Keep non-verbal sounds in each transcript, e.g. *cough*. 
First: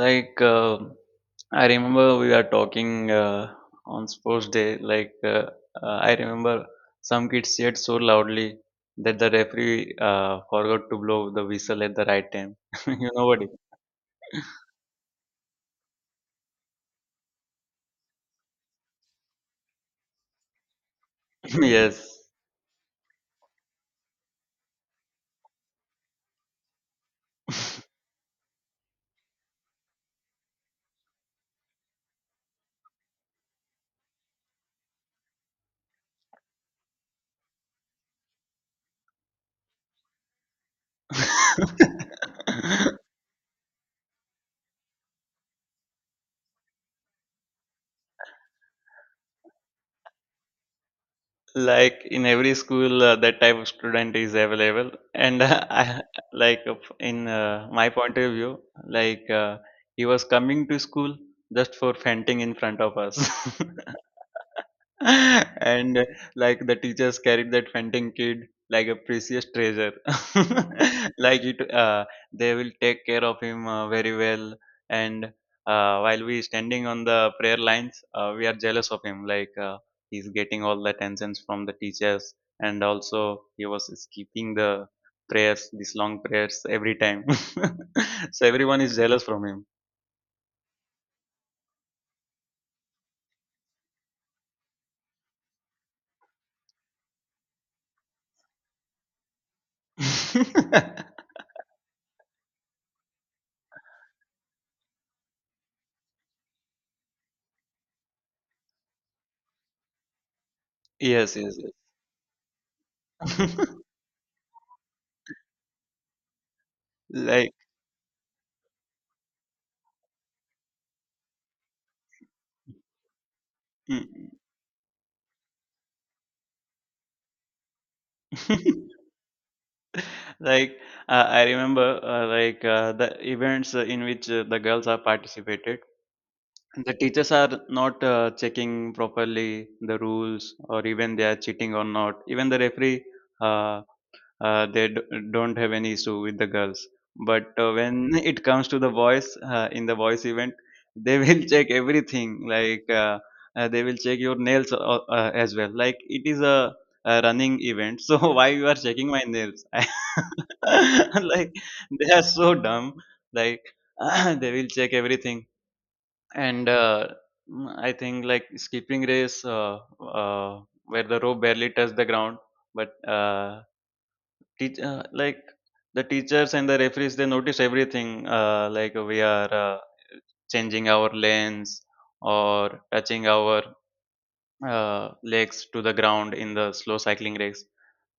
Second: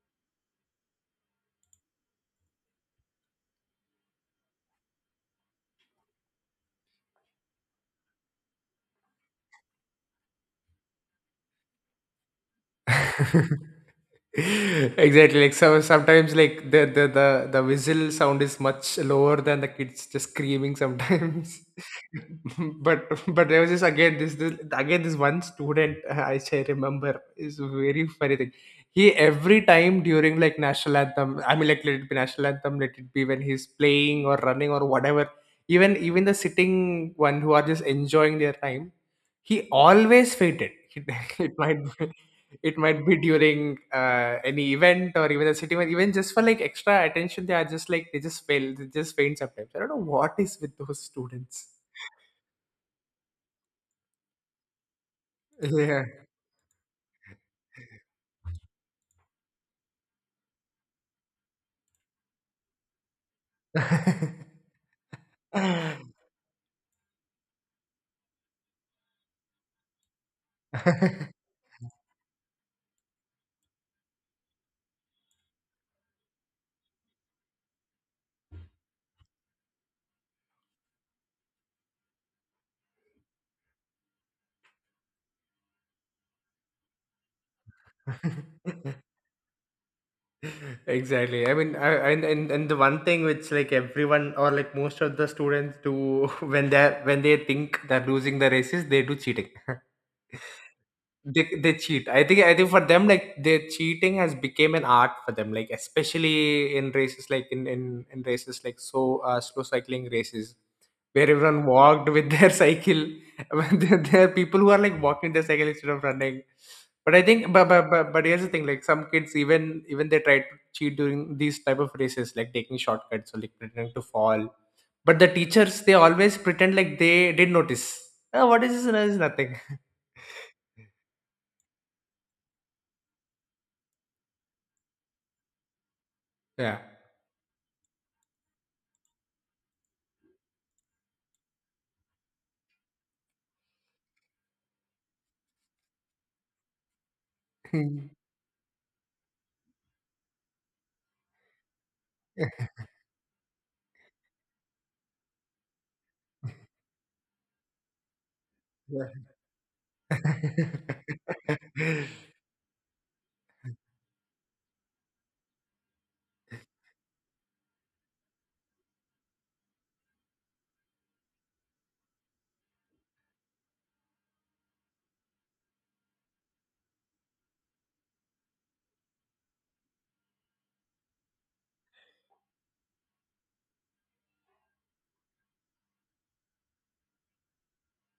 Like um I remember we were talking on sports day. I remember some kids cheered so loudly that the referee forgot to blow the whistle at the right time. *laughs* You know what? *laughs* Exactly. Sometimes the whistle sound is much lower than the kids just screaming *laughs* sometimes. Yes. *laughs* But there was just again this one student I say remember is very funny thing. He every time during like national anthem, I mean like let it be national anthem, let it be when he's playing or running or whatever. Even the sitting one who are just enjoying their time, he always fainted. *laughs* It, it might. be- it might *laughs* be during any event or even a city event, even just for like extra attention they are just like they just fail they just faint sometimes. I don't know what is with those students. Like in every school, that type of student is available, and *laughs* I, Yeah. like in my point of view, like uh, he was coming to school just for fainting in front of us. *laughs* *laughs* and like the teachers carried that fainting kid like a precious treasure. *laughs* like it they will take care of him very well, and while we standing on the prayer lines, we are jealous of him. He's getting all the attentions from the teachers, and also he was skipping the prayers, these long prayers, every time. *laughs* So everyone is jealous from him. exactly I mean I, and the one thing which like everyone or like most of the students do *laughs* when they are when they think they're losing the races, they do cheating. *laughs* *laughs* They cheat. I think for them like their cheating has became an art for them. Like especially in races like in races like so slow cycling races where Yes, everyone yes. walked with their *laughs* cycle. *laughs* There are people who are like walking their cycle instead of running. But I think *laughs* Like but here's the thing, like some kids even they try to cheat during these type of races, like taking shortcuts or like pretending to mm. fall. But the teachers, they always pretend like they did notice. Oh, what is this? *laughs* It's nothing. *laughs* like I remember the events in which the girls are participated, Yeah. the teachers are not checking properly the rules, or even they are cheating or not, even the referee, uh, uh, they d- don't have any issue with the girls. But when it comes to the boys, in the boys event they will *laughs* check everything. *laughs* They will check your nails as well. Like it is a running event, so *laughs* why you are Yeah. checking my nails? *laughs* Like *laughs* they are so dumb. Like *clears throat* they will check everything. And I think like skipping race, where the rope barely touched the ground. But like the teachers and the referees, they notice everything. Uh, like we are changing our lanes or touching our legs to the ground in the slow cycling race.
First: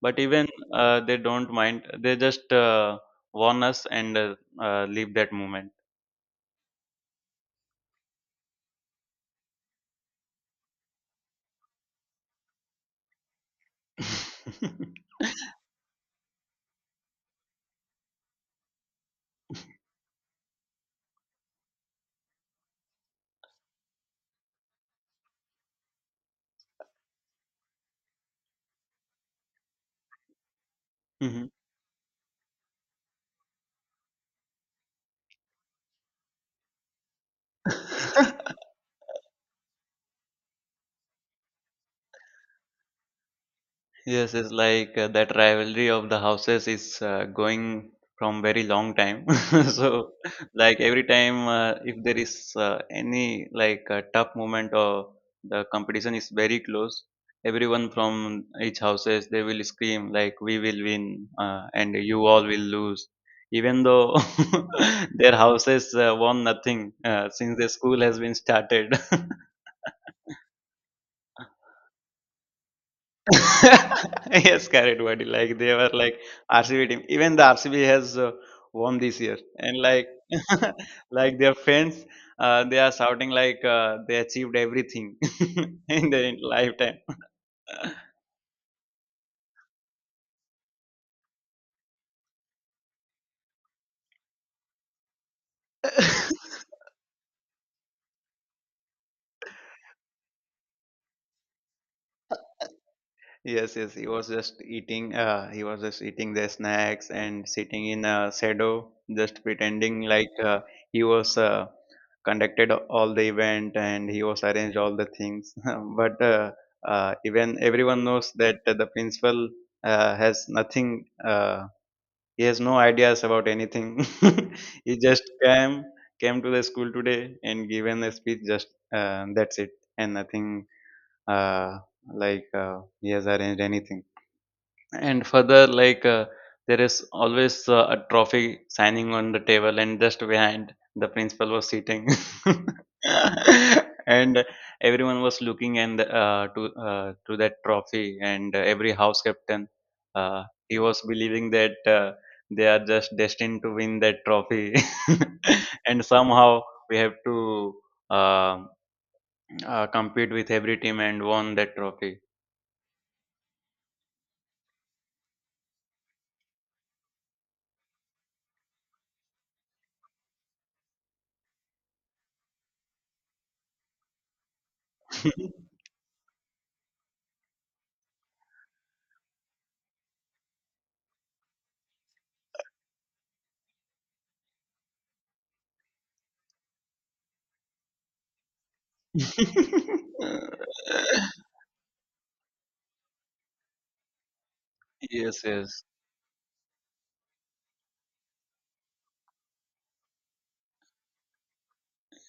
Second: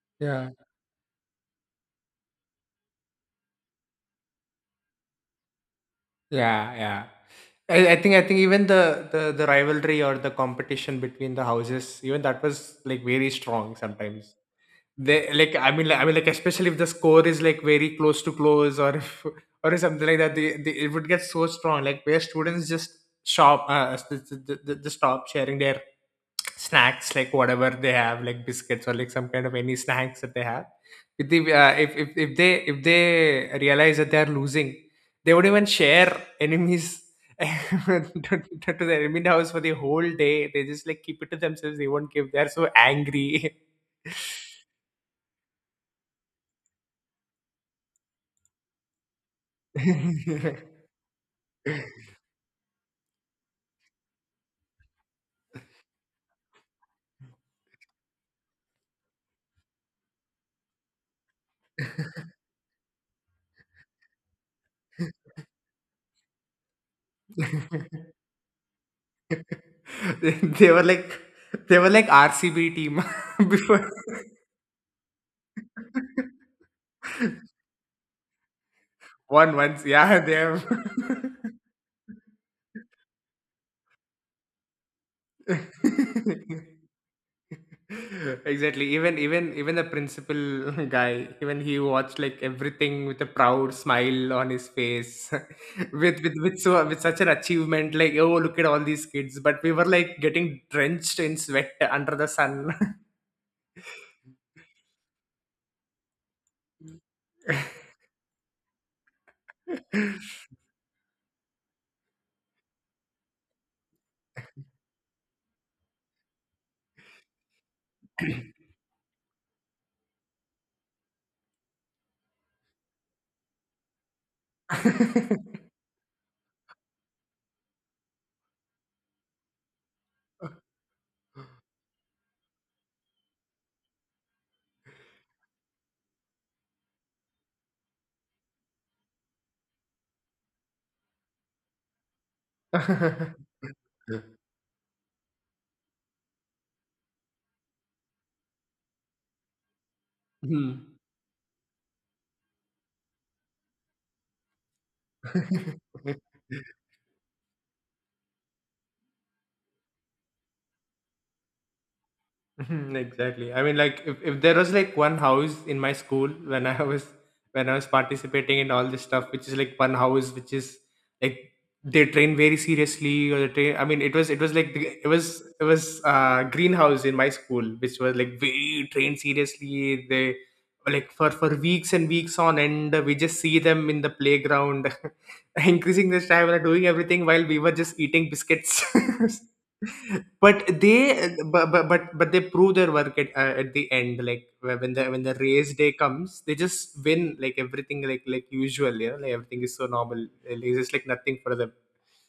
But even Yeah, they don't mind. They just warn us and leave that moment. Yeah, yeah. I think even the rivalry or the competition between the houses, even that was like very strong sometimes. *laughs* They like I mean like, I mean like especially if the score is like very close to close, or if *laughs* or something like that, it would get so strong. Like where students just just stop sharing their snacks, like whatever they have, like biscuits or like some kind of any snacks that they have. If they Mhm. uh, if they if they realize that they are losing, they would even share enemies *laughs* to, to *laughs* to the enemy house for the whole day. They just like keep it to themselves. They won't give. They're so angry. Yes, it's like that rivalry of the houses is going from very long time. *laughs* *laughs* So, they like every time, if there is any like a tough moment, or the competition is very close, everyone from each houses they will scream like we will win, and you all will lose. Even though *laughs* their houses won nothing since the school has been started. *laughs* they were like they were like RCB team. *laughs* before *laughs* Yes, carried Vardy. Like they were like RCB team. Even the RCB has won this year, one and once. like Yeah, they. Have. *laughs* like their fans, they are shouting like they achieved everything *laughs* in their *laughs* lifetime. *laughs* exactly even the principal *laughs* guy, even he watched like everything with a proud smile on his face *laughs* with with *laughs* with so with such an achievement, like oh look at all these kids, but we were like getting drenched in sweat under the sun. Yes, yes, he was just eating. He was just eating the snacks and sitting in a shadow, just pretending like he was conducted all the event and he was arranged all the things. *laughs* But even everyone knows that the principal has nothing. He has no ideas about anything. *laughs* He just *laughs* came to the school today and given a speech. Just that's it, and nothing uh, like he has arranged anything. And further like, there is always a trophy signing on the table, and just behind the principal was sitting. *laughs* *laughs* And everyone was looking and to that trophy, and every house captain, uh, he Hmm. was believing that they are just destined to win that trophy. *laughs* And *laughs* somehow we have to uh, compete with every team and won that trophy. *laughs* Mhm, exactly. I mean, like if there was like one house in my school *laughs* when I was participating in all this stuff, which is like one house which is like they train very seriously. Or they train. I mean, it was it was it was greenhouse in my school, which was like very trained seriously. They like for weeks and weeks on end, we just see them in the playground, *laughs* increasing the stamina, doing everything while we were just eating biscuits. *laughs* but they *laughs* but they prove their work at the end, like when the when the Yes, race day comes, they just win like everything like usual, you know, like everything is so normal. Like, it's just like nothing for them.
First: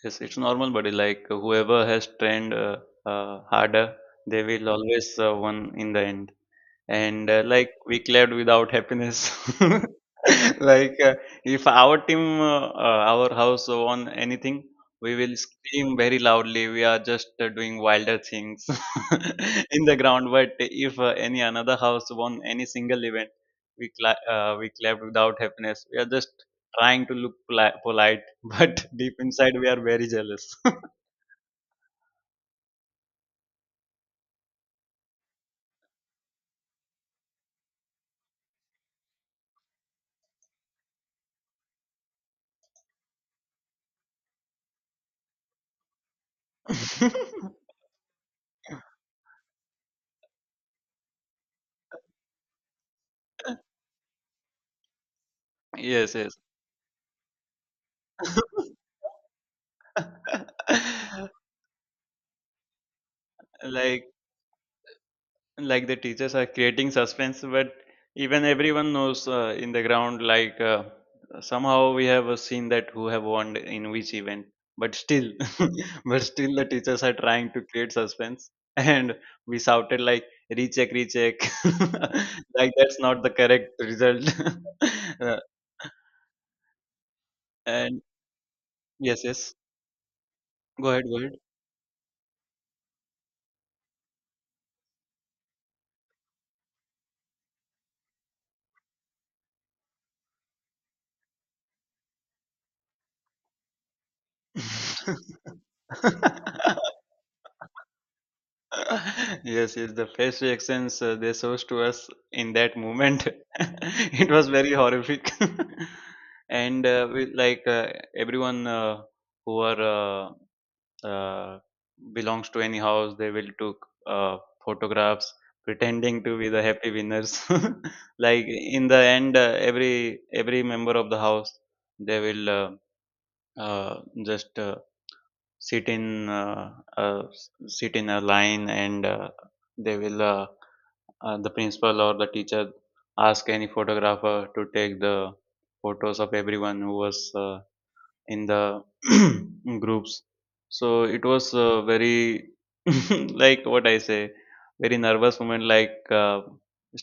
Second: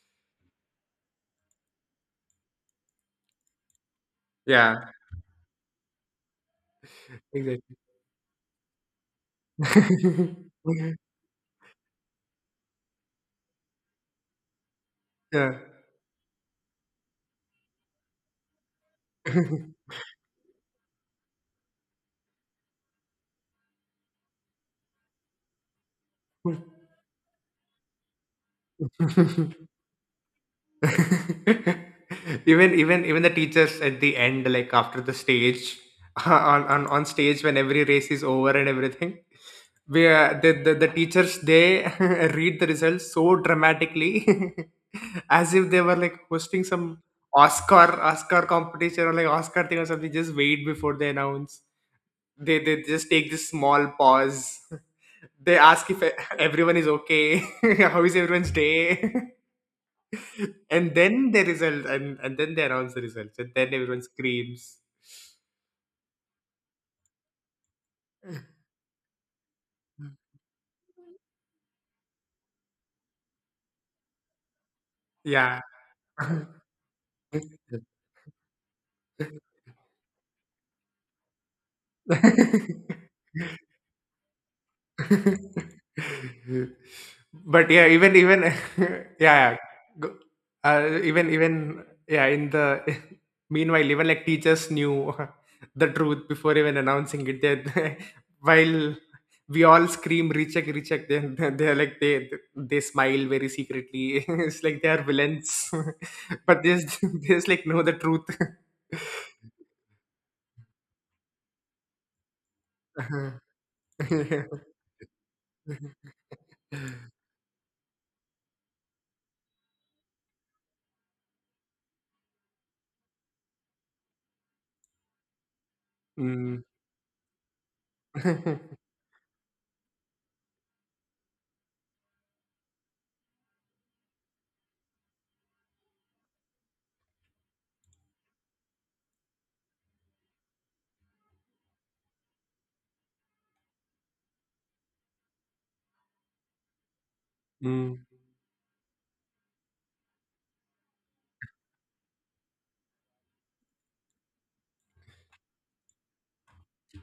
yes. It's normal, buddy. Like whoever has trained harder, they will Yeah, always win in the end. And like exactly. we clapped without happiness. *laughs* like uh, if our team, our house won anything, we will scream very loudly, we are just doing wilder things *laughs* Yeah. *laughs* in the ground. But if any another house won any single event, we we clapped without happiness, we are just trying to look polite. *laughs* But deep inside we are *laughs* very jealous. *laughs* Even the teachers at the end, like after the stage, *laughs* on stage when every race is over and everything, we the teachers they *laughs* read the results so dramatically, *laughs* as if they were like hosting some *laughs* oscar competition or like oscar thing or something. Just wait before they announce, they just take this small pause. *laughs* They ask if Yes, yes. everyone is okay. *laughs* How is everyone's day? *laughs* And then *laughs* the result. And then they announce the results, and then everyone like screams. like the teachers are creating suspense, but even everyone knows in the ground like somehow we have seen that who have won in which event, but still Yeah. *laughs* but still the teachers are trying to create suspense, and we *laughs* shouted like recheck, recheck. *laughs* Like that's not the correct result. *laughs* Uh, *laughs* but yeah and even *laughs* yes, yeah, yes, yeah. Go- go ahead, even even yeah in the *laughs* meanwhile, even like teachers knew *laughs* the truth before even announcing it. They *laughs* while we all scream recheck recheck, then they're like they smile very secretly. *laughs* It's like they are go villains *laughs* but they ahead. *laughs* just, *laughs* they just like know the truth. *laughs* *laughs* Yes, yes, the face reactions they shows to us in that moment, Uh-huh. *laughs* *laughs* it Yeah. was very horrific. *laughs* And we, like everyone who are uh, uh, belongs to any house, they will took photographs pretending to be the happy winners. *laughs* Like in the end, every member of the house, they will just sit in sit in a line, and they will, the principal or the teacher ask any photographer to take the photos of everyone who was Mm. *laughs* in the *clears throat* groups. So it was very *laughs* like what I say, very nervous moment. Like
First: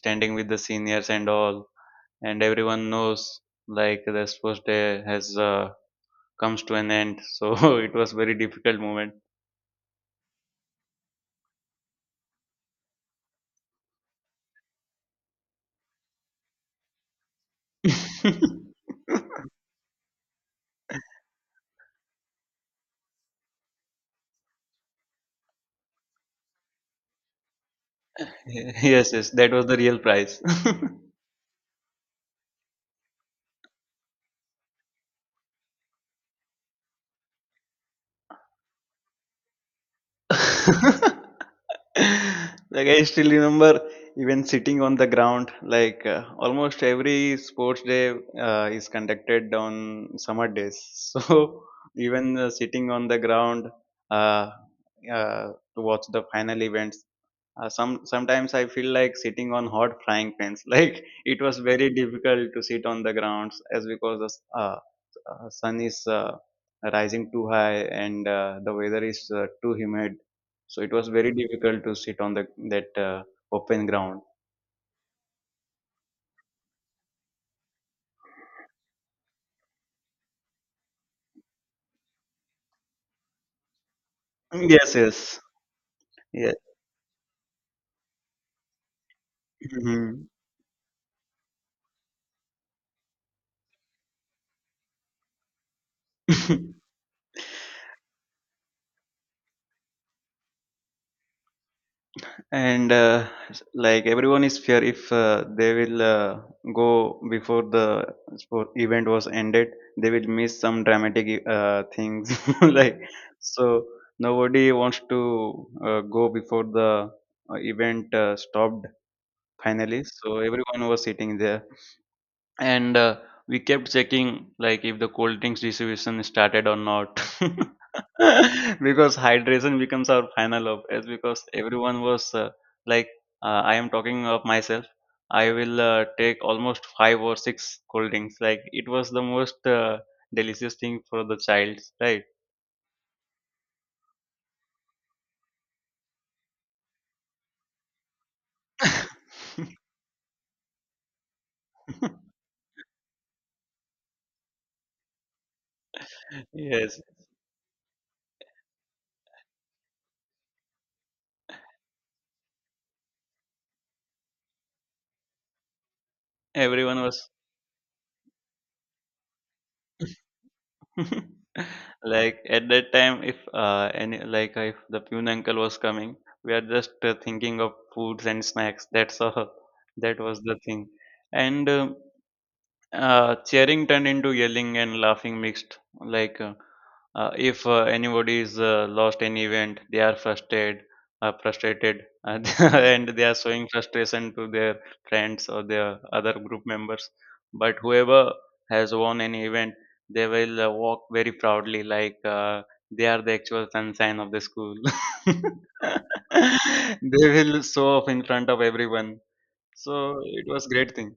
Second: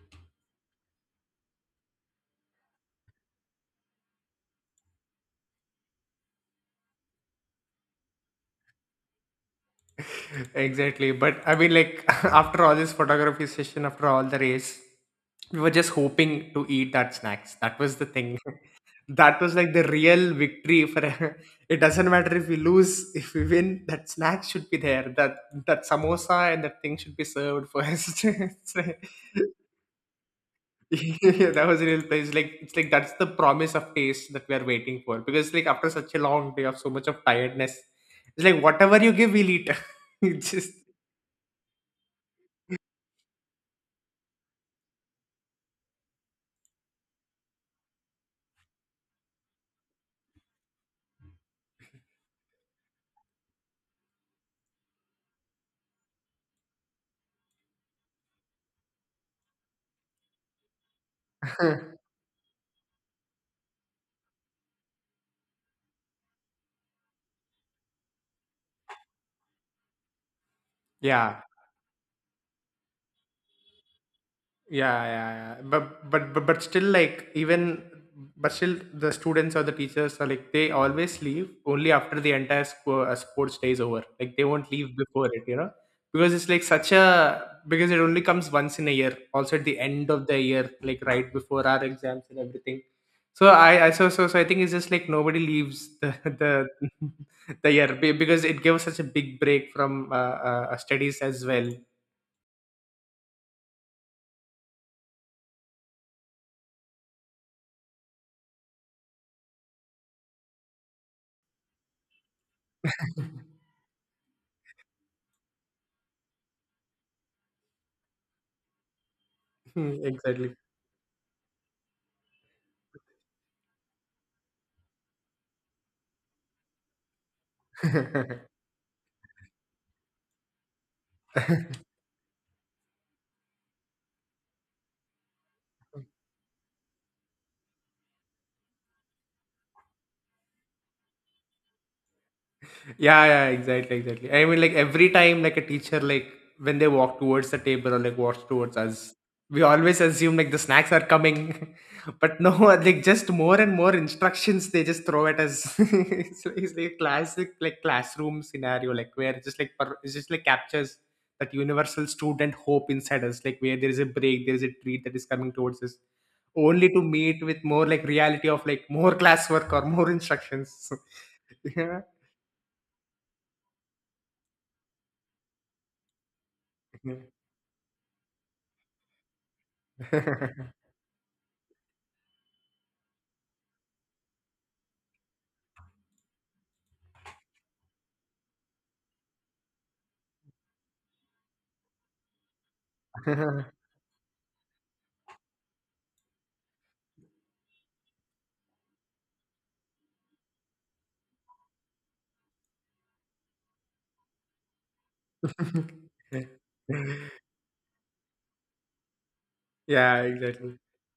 standing with the seniors and all, and everyone knows like the sports day has comes to an end, so *laughs* it was very difficult moment. Exactly. But I mean, like, *laughs* after all this photography session, after all the race, we were just hoping to eat that snacks. That was the thing. *laughs* *laughs* That was like the real victory for *laughs* it doesn't matter if we lose, if we win, that snack should be there. That samosa and that thing should be served first. *laughs* It's like- Yes, yes, that was the real price. *laughs* *laughs* yeah, that was a real place. Like it's like that's the promise of taste that we are waiting for. Because like after such a long day of so much of tiredness, it's like whatever you give, we'll eat. *laughs* It's just Like I still remember even sitting on the ground, like almost every sports day is conducted on summer days. *laughs* So even sitting on the ground uh, uh, to watch the final events, sometimes I feel like sitting on hot frying pans. *laughs* Like it was very difficult to sit on the grounds as because the sun is rising too high, and the weather is too humid, so it was very yeah. difficult to sit on the that open ground. Yeah. But still, like even but still, the students or the teachers are like they always leave only after the entire sports day is over. Like they won't leave Yes, before yes, it, you know, because it's yeah. like such a because it only comes once in a year. Also at the end of Mhm. the year, like right before our exams and everything. So I so so so I think it's just like nobody leaves the *laughs* the *laughs* *laughs* the year because it gives such a big break from studies as well. And like everyone is fear if they will go before the sport event was ended, they will miss some dramatic things. *laughs* Like so nobody wants to go before the event stopped finally, *laughs* so exactly. everyone was sitting there. And we kept checking like if the cold drinks distribution started or not. *laughs* Because hydration becomes our final op, as because *laughs* everyone was like I am talking of myself, I will take almost five or six cold drinks, like it was the most delicious thing for the child, right? Yeah, yeah, exactly, exactly. I mean, like every time, like a teacher, like when they walk towards the table or like walks towards us, we always assume like the snacks are coming, *laughs* but no, *laughs* like just more and more instructions they just throw at us. *laughs* It's like a Yes, classic like classroom scenario, like where it's just like it's just like captures that universal student hope inside us, like where there is a break, there is a treat that is coming towards us, only to everyone was. meet with more like reality of like more *laughs* classwork or more instructions. *laughs* *laughs* Like at that time, if any like if the Pune uncle was coming, we are just yeah. thinking of foods and snacks. That's all. *laughs* That was the thing. *laughs* And cheering turned into yelling and laughing mixed. If anybody is lost an event, they are frustrated, frustrated, and *laughs* and they are showing frustration to their friends or their other group members. But whoever has won an event, they will walk very proudly, like they are the actual sunshine of the school. *laughs* They will show off in front of everyone. So Yeah, it was exactly. great thing.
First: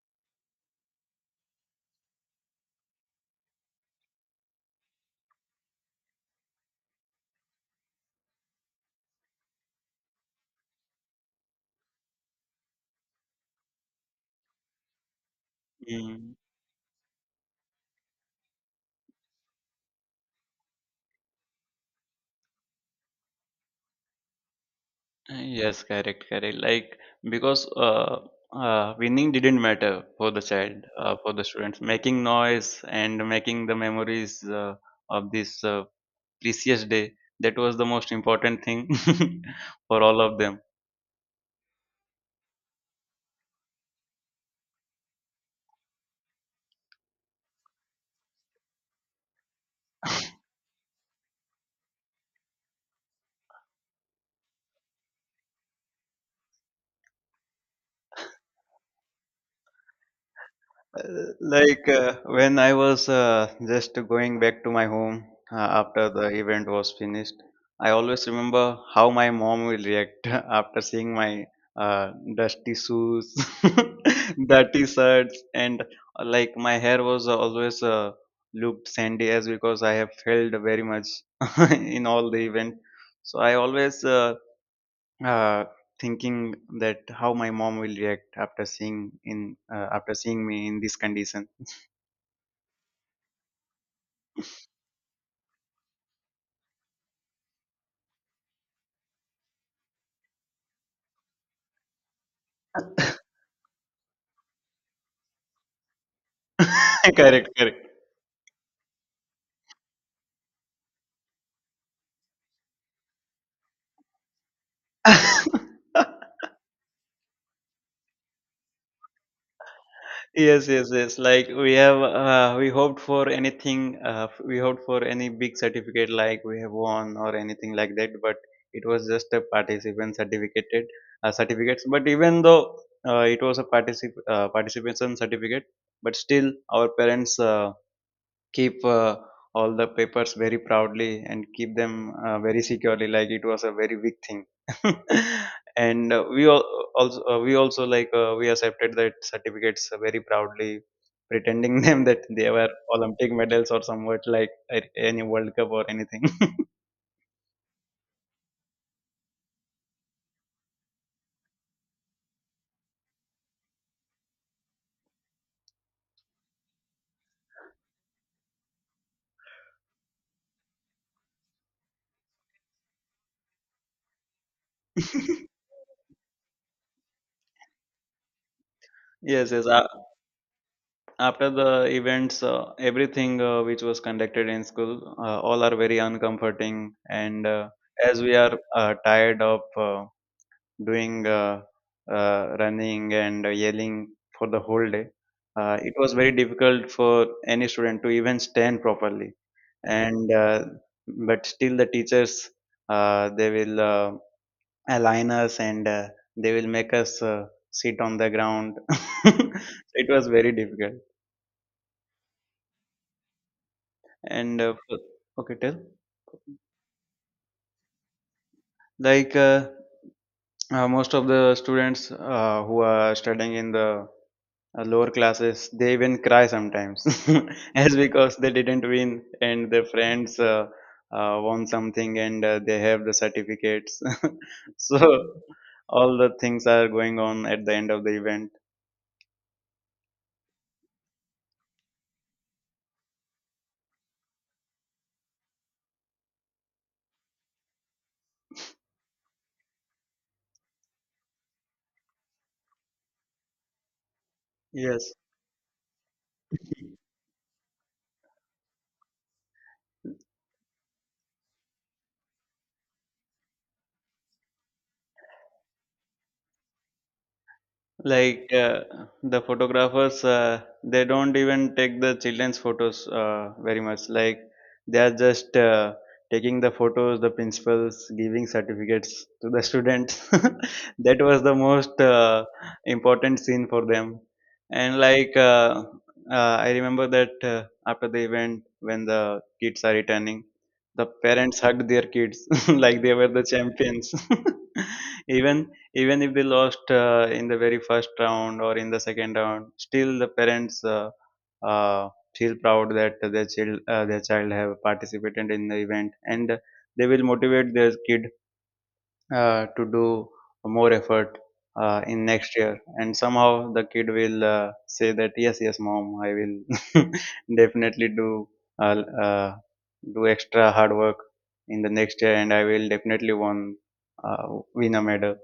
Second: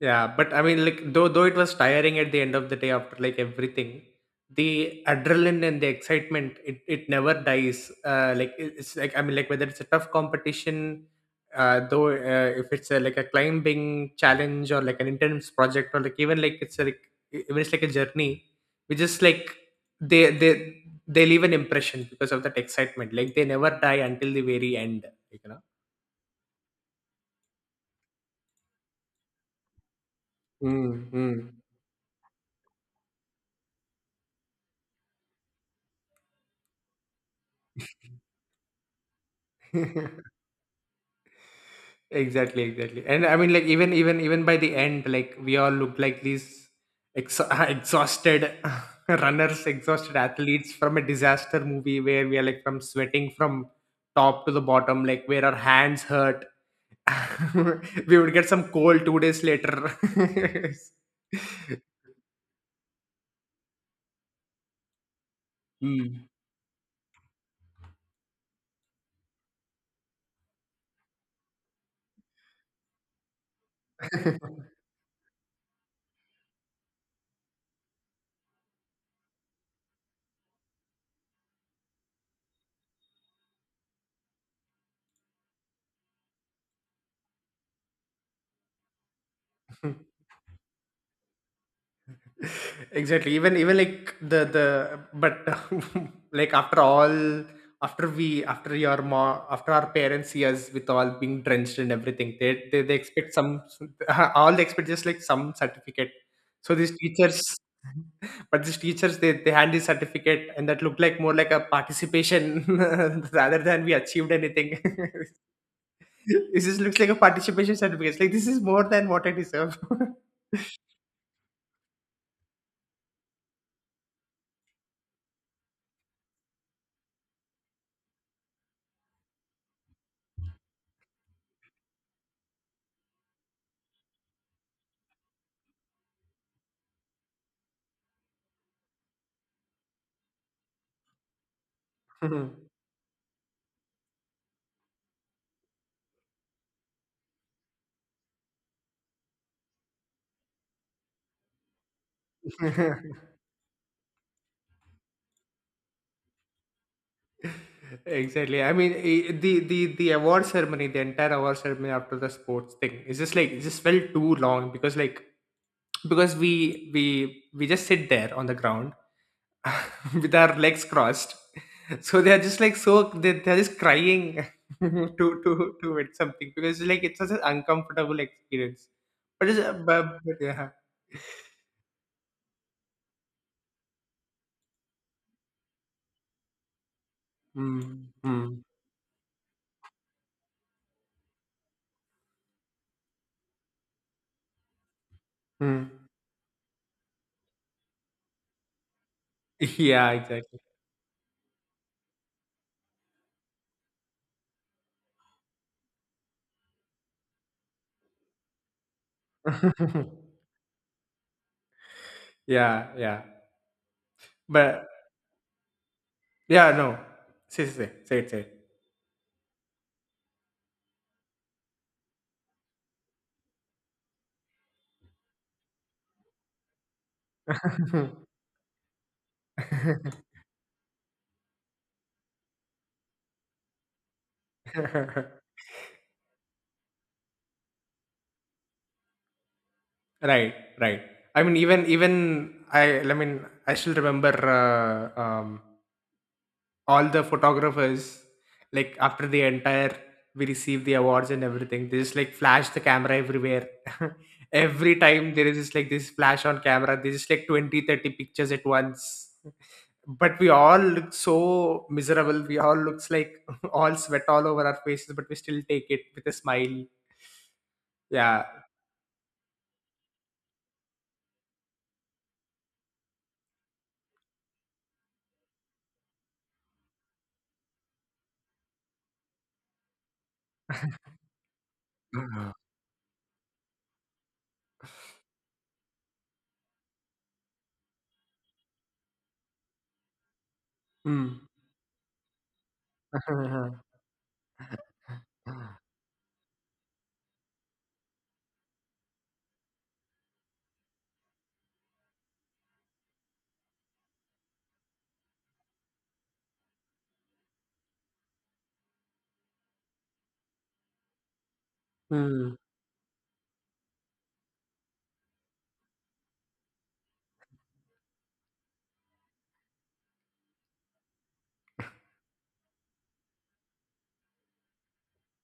Yeah, but I mean, like though it was tiring at the end of the day after like everything, the adrenaline and the excitement, it never dies. Like it's like I mean, like whether it's a tough competition, though if it's a, like a climbing challenge or like an intense project or like Mm. even like it's a, like even it's like a journey, we just like they they leave an impression because of that excitement. Like they never die until the very end. You know. Yes, correct, correct. Like because winning didn't matter for the child, Mm, for the hmm. students making noise and making the memories of this precious day, that was the most important thing *laughs* for all *laughs* of them. Exactly, exactly. And I mean, like even by the end, like we all looked like these ex- *laughs* exhausted *laughs* runners, exhausted athletes from a disaster movie where we are like from sweating from top to the bottom, like where our hands hurt. *laughs* We would get some cold two days later. *laughs* Like when I was just going back to my home after Hmm. the event was finished, I always remember how my mom will react *laughs* after seeing my dusty shoes, *laughs* dirty shirts, and like my hair was always looked sandy as because I have failed very much *laughs* in all the event. So I always uh, thinking that how my mom will react after seeing in after seeing me in this condition. exactly even even like the but *laughs* like after all after we after your mom after our parents see us with all being drenched and everything, they expect some *laughs* all they expect just like some certificate, so these *laughs* teachers. Correct, correct. *laughs* But these teachers, they hand this certificate and that looked like more like a participation *laughs* rather than we achieved anything. *laughs* *laughs* This just looks like a participation certificate. It's like this is more than what I deserve. *laughs* Yes, yes, yes. Like we have we hoped for anything, we hoped for any big certificate like we have won or anything like that, but it was just a participant certificate, certificates. But even though it was a participation certificate, but still our parents keep all the papers very proudly and keep them very Mhm. securely, like it was a very big thing. *laughs* And we all, also we also like we accepted that certificates very proudly, pretending *laughs* them that they were *laughs* Olympic medals or somewhat like any world cup or anything. *laughs* Exactly. I mean, the award ceremony, the entire award ceremony after the sports thing, is just like it just felt too long because like because we just sit there on the ground *laughs* with our legs crossed, so they are just like so they're just crying *laughs* to win something because like it's such an uncomfortable experience. But Yes, it's, yes. But yeah. After the events, everything which was conducted in school, all are very uncomforting. And Mm, as we are mm, tired of doing running and yelling for the whole day. It mm. was very difficult for any student to even stand properly. Yeah, And exactly. But still, the teachers they will align us, and they will make us sit on the ground. *laughs* It was *laughs* very difficult. yeah, yeah. And But okay, tell Yeah, no. Say it, say it. like Most of the students who are studying in the lower classes, they even cry sometimes *laughs* as because they didn't win, and their *laughs* friends won something, and they have the certificates. *laughs* So all the things are going on at the end of the event. right, right. Even I still remember uh, um, all the photographers like after the entire we received the awards and everything. They just like flash the camera everywhere. *laughs* Every Yes. time there is just like this flash on camera, there's just like 20, 30 pictures at once. But we all look so miserable, we all looks like *laughs* all sweat all over our faces, but we still take it with a smile, yeah. Like the photographers, they don't even take the children's photos very much. Like, they are just taking the photos, the principals giving certificates to the students. *laughs* That was the most *laughs* important scene for them. And I remember that after the event, when the kids are returning, the Hmm. parents hugged their kids *laughs* like they were the *laughs* champions. *laughs* Even, even if they lost in the very first round or in the second round, still the parents uh, feel proud that their child have participated in the event, and they will motivate their kid to do more effort in Hmm. next year. And somehow the kid will say that, "Yes, yes, mom, I will *laughs* definitely do uh, uh, do extra hard work in the next year, and I will definitely won uh, win a medal."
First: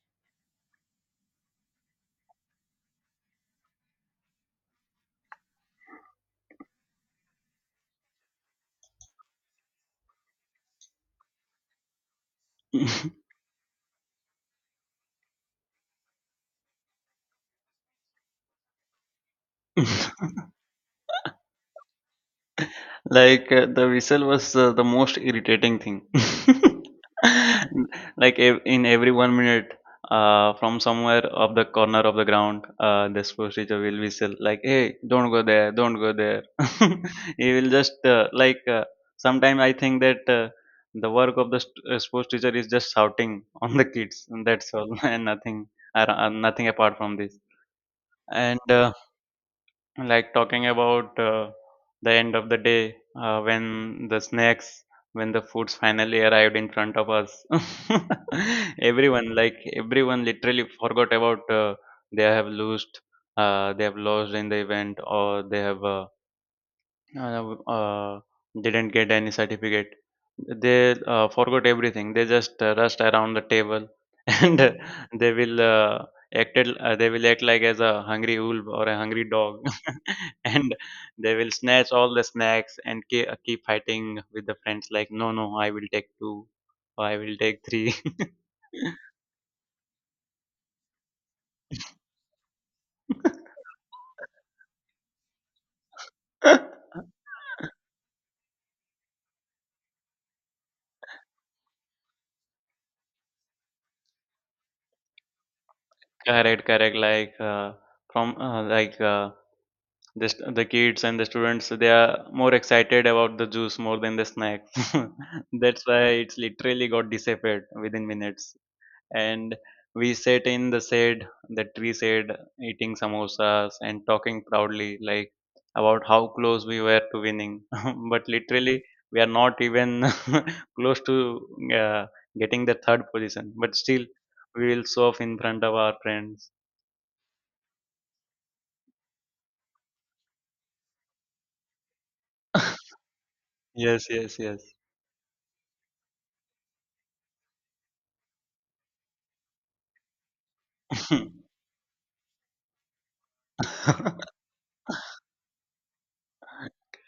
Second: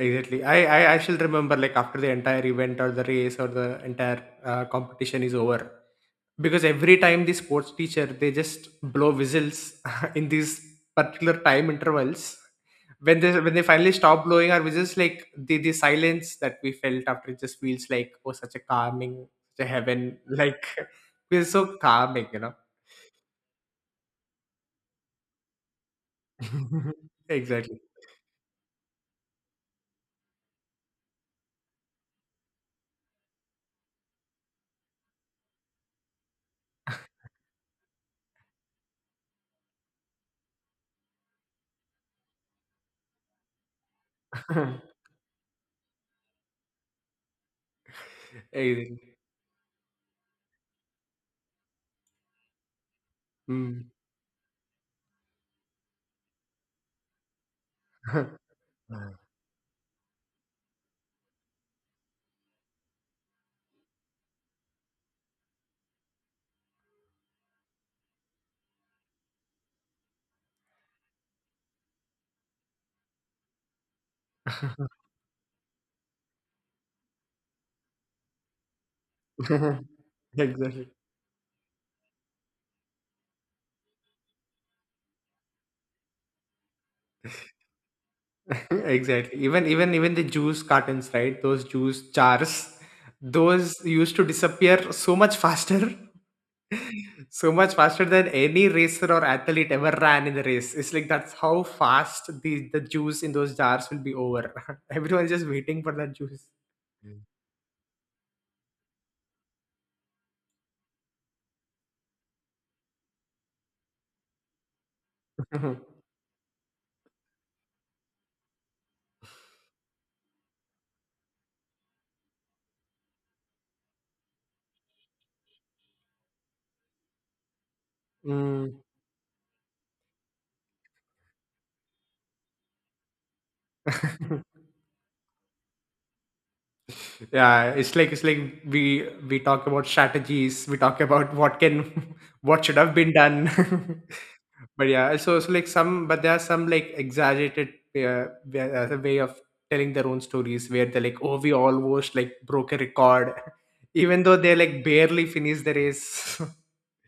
Exactly. I shall remember, like, after the entire event or the race or the entire competition is over, because every time the sports teacher, they just blow whistles *laughs* in these particular time intervals. When *laughs* they finally stop blowing our whistles, like, the silence that we felt after, it just feels like, oh, such a calming, such a heaven, *laughs* like *laughs* feels so calming. Like the whistle was the most irritating thing. *laughs* *laughs* Exactly. Like ev- in every 1 minute, from somewhere of the corner of the ground, the sports teacher will whistle like, "Hey, don't go there, don't go there." *laughs* He will just sometimes I think that the work of the sports teacher is just shouting on the kids, and that's all, *laughs* *laughs* and nothing, nothing apart from this. And Exactly. Like, talking about the end of the day, uh, when Mm. the snacks when the foods finally arrived in front of us, *laughs* everyone, like everyone literally forgot about they have lost they have lost in the event, or they have uh, uh, didn't get any certificate. They forgot everything. They just rushed around the table, *laughs* and *laughs* they will acted. They will act like as a hungry wolf or a hungry dog, *laughs* *laughs* and Exactly. they will snatch all the snacks and keep, keep fighting with the friends. Like, "No, no, I will take two, or I will take three." *laughs* *laughs* Exactly. Even the juice cartons, right, those juice jars, those used to disappear so much faster. *laughs* So much faster than any racer or athlete ever ran in the race. It's like that's how fast the juice in those jars will be over. *laughs* Everyone's just waiting for that juice. Correct, correct. Like from like. The st- The kids and the students, they are more excited about the juice more than the snacks. *laughs* Mhm. That's why it's literally got disappeared within minutes. And we sat in the shade, the tree shade, eating samosas and talking proudly like about how close we were to winning, *laughs* but Mm. literally we are not even *laughs* close to uh, getting the third position, but still *laughs* we will show off in front of our friends. Yeah, it's like, it's like we we talk about strategies, we talk about what can, *laughs* what should *laughs* have been done. Yes, yes, *laughs* But yeah, so like some, but there are some like exaggerated as way of telling their own stories, where they're like, yes. oh, we almost like broke a record, *laughs* even though *laughs* they like barely finished the race.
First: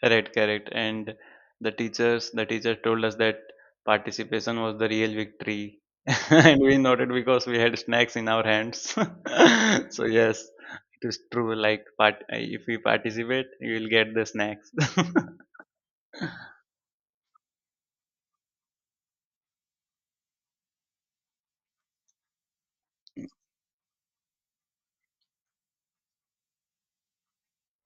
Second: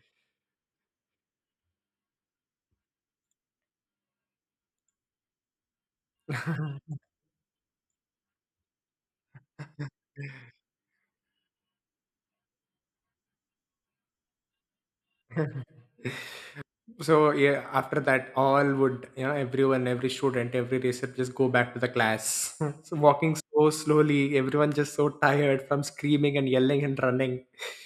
Right, correct. And the teachers, the teacher told us that participation was the real victory, *laughs* and we noted because we had snacks in our hands. *laughs* So yes, it is true. Like, part if we participate, you will get the snacks. *laughs* So yeah, after that, all would you know everyone, every student, every racer just go back to the class. *laughs* So walking so slowly, everyone just so tired from screaming and yelling and running.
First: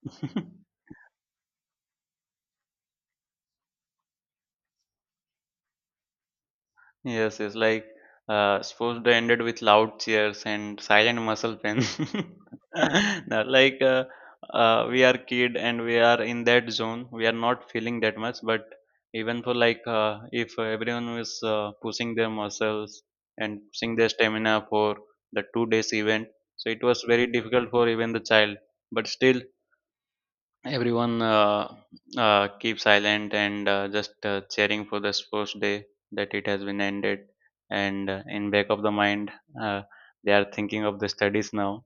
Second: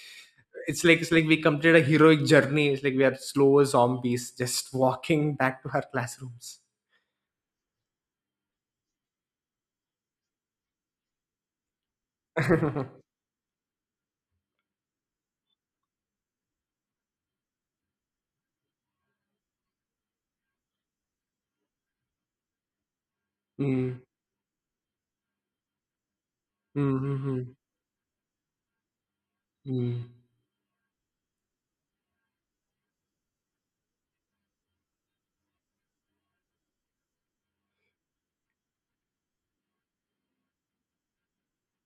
*laughs* It's like, we completed a heroic journey. It's like we are slow zombies just walking back to our classrooms. Yes, yes. Like sports day ended with loud cheers and silent muscle pain. *laughs* *laughs* Mm, No, like we are kid and we are in that zone. We are not feeling that much, but even for like, if everyone is pushing their muscles and pushing mm, their stamina for the 2 days event, so it was mm, very mm. difficult for even the child. But still, Mm. everyone keep silent, and just cheering for the sports day that it has been ended, and in back of the mind, uh, they are thinking of the studies now.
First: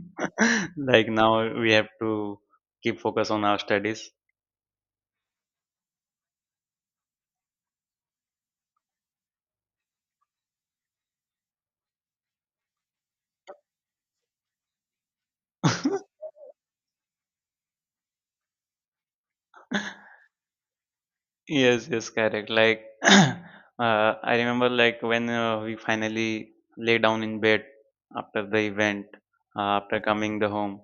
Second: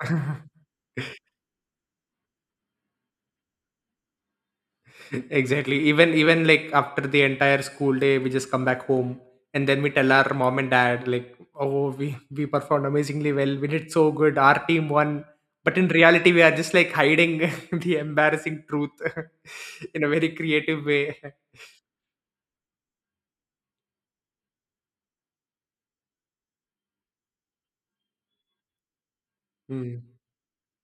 *laughs* Like, now we have to keep focus on our studies. *laughs* Exactly. Even like after the entire school day, we just come back home, and then we tell our mom and dad like, "Oh, we performed amazingly well. We did so good. Our team won." But in reality, *laughs* we are just like hiding *laughs* the embarrassing truth *laughs* in a very creative way. Yes, yes, correct. Like, *clears throat* I remember like when we finally lay down in bed after the event, after Mm. coming the home,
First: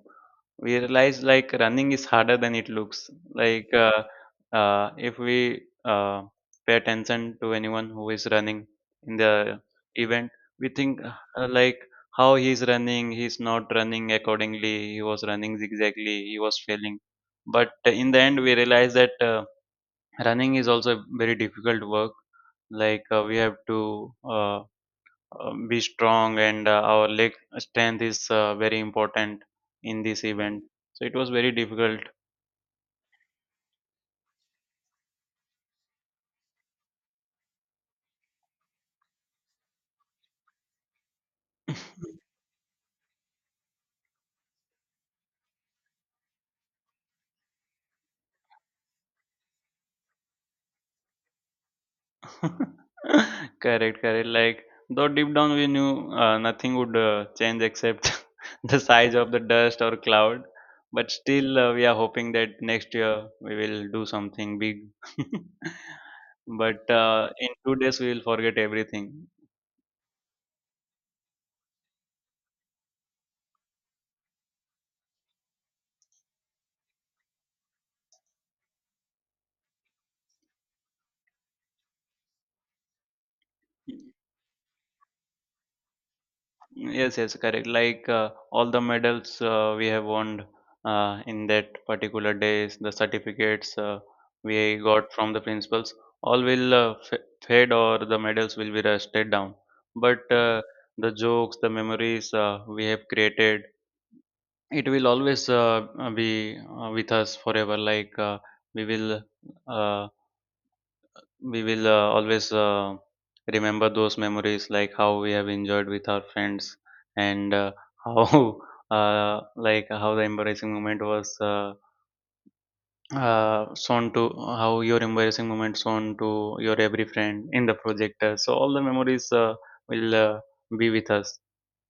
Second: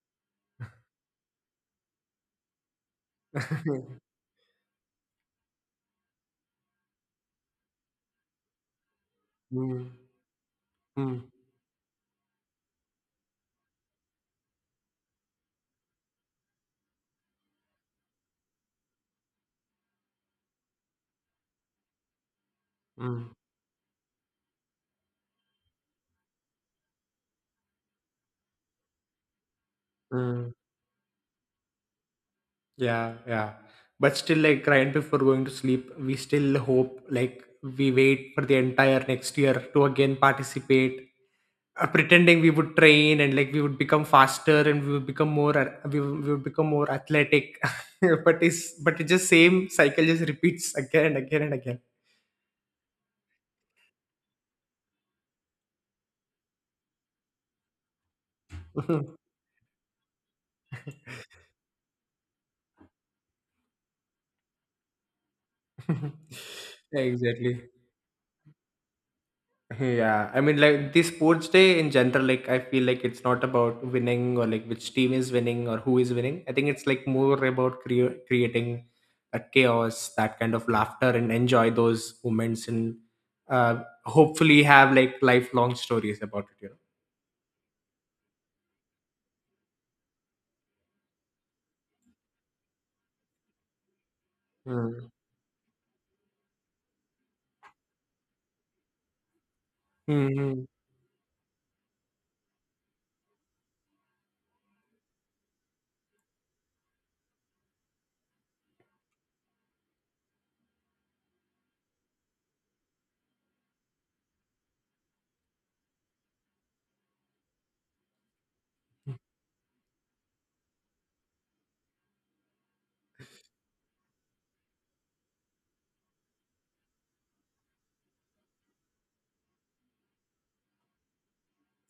we realized like running is harder than it looks. Like, *laughs* if we pay attention to anyone who is running in the Mm. event, we think Mm. Like how he's running, he's not running accordingly, he was running zigzagly, he was failing. But in the end, we realized that. Running is also a very difficult work. Like, Mm. we have to be strong, and our leg strength is very important in this Mm. *laughs* event, so it was very difficult. Yeah, yeah. But still, like right before going to sleep, we still hope, like, we wait for the entire next year to again participate, pretending we would train and like we would become faster and we would become more we would become more athletic, *laughs* but it's but it just same cycle just repeats again and again and again. *laughs* Correct, correct. Like, though deep down we knew nothing would change except *laughs* the size of *laughs* the dust or cloud, but still we are hoping that next year we will do something big. *laughs* But Yeah, in exactly. 2 days we will forget everything. Yeah, I mean, like the sports day in general, like I feel like it's not about winning or like which team is winning or who is winning. I think it's like more about creating a chaos, that kind of laughter, and enjoy those moments, and uh, hopefully have like lifelong stories about it, you Yes, yes, correct. Like, all the medals we have won in that particular days, the certificates know. we Mm. got from the principals, all will f fade, or the medals will be rusted down. But Mhm. the jokes, the memories we have created, it will always be with us forever. Like, we will uh, we will always remember those memories, like how we have enjoyed with our friends, and *laughs* how how the embarrassing moment was shown to how your embarrassing moment shown to your every friend in the projector, so all the memories will be with us.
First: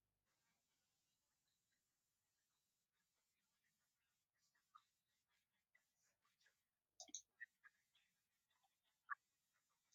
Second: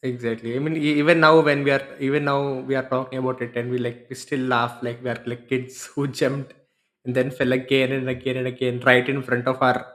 Exactly. I mean, even now when we are, even now we are talking about it, and we still laugh like we are like kids *laughs* who jumped and then fell again and again and again right in front of our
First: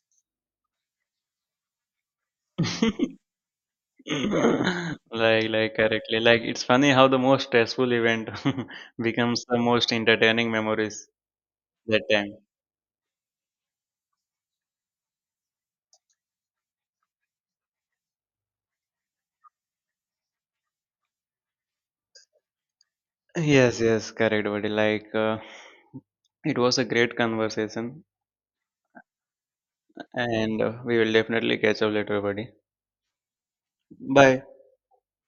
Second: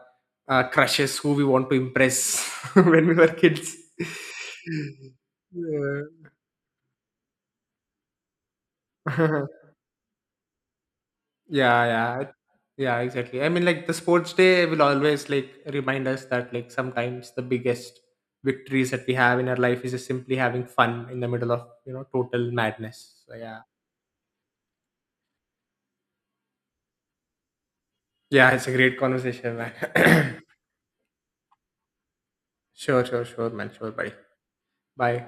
crushes who we want to impress *laughs* when we were kids. *laughs* Like correctly, Yeah, like, it's funny how the most stressful event *laughs* becomes *laughs* the most entertaining memories yeah, that yeah. time. Yeah, exactly. I mean, like the sports day will always like remind us that, like, sometimes the biggest victories that we have in our life is just simply having fun in the middle of, you know, total madness. So yeah. Yes, yes, correct, buddy. Like, it was a great conversation, Yeah, it's a great conversation, man. *clears throat* and we will definitely catch up later, buddy. Sure, sure, sure, man. Sure, buddy. Bye. Bye.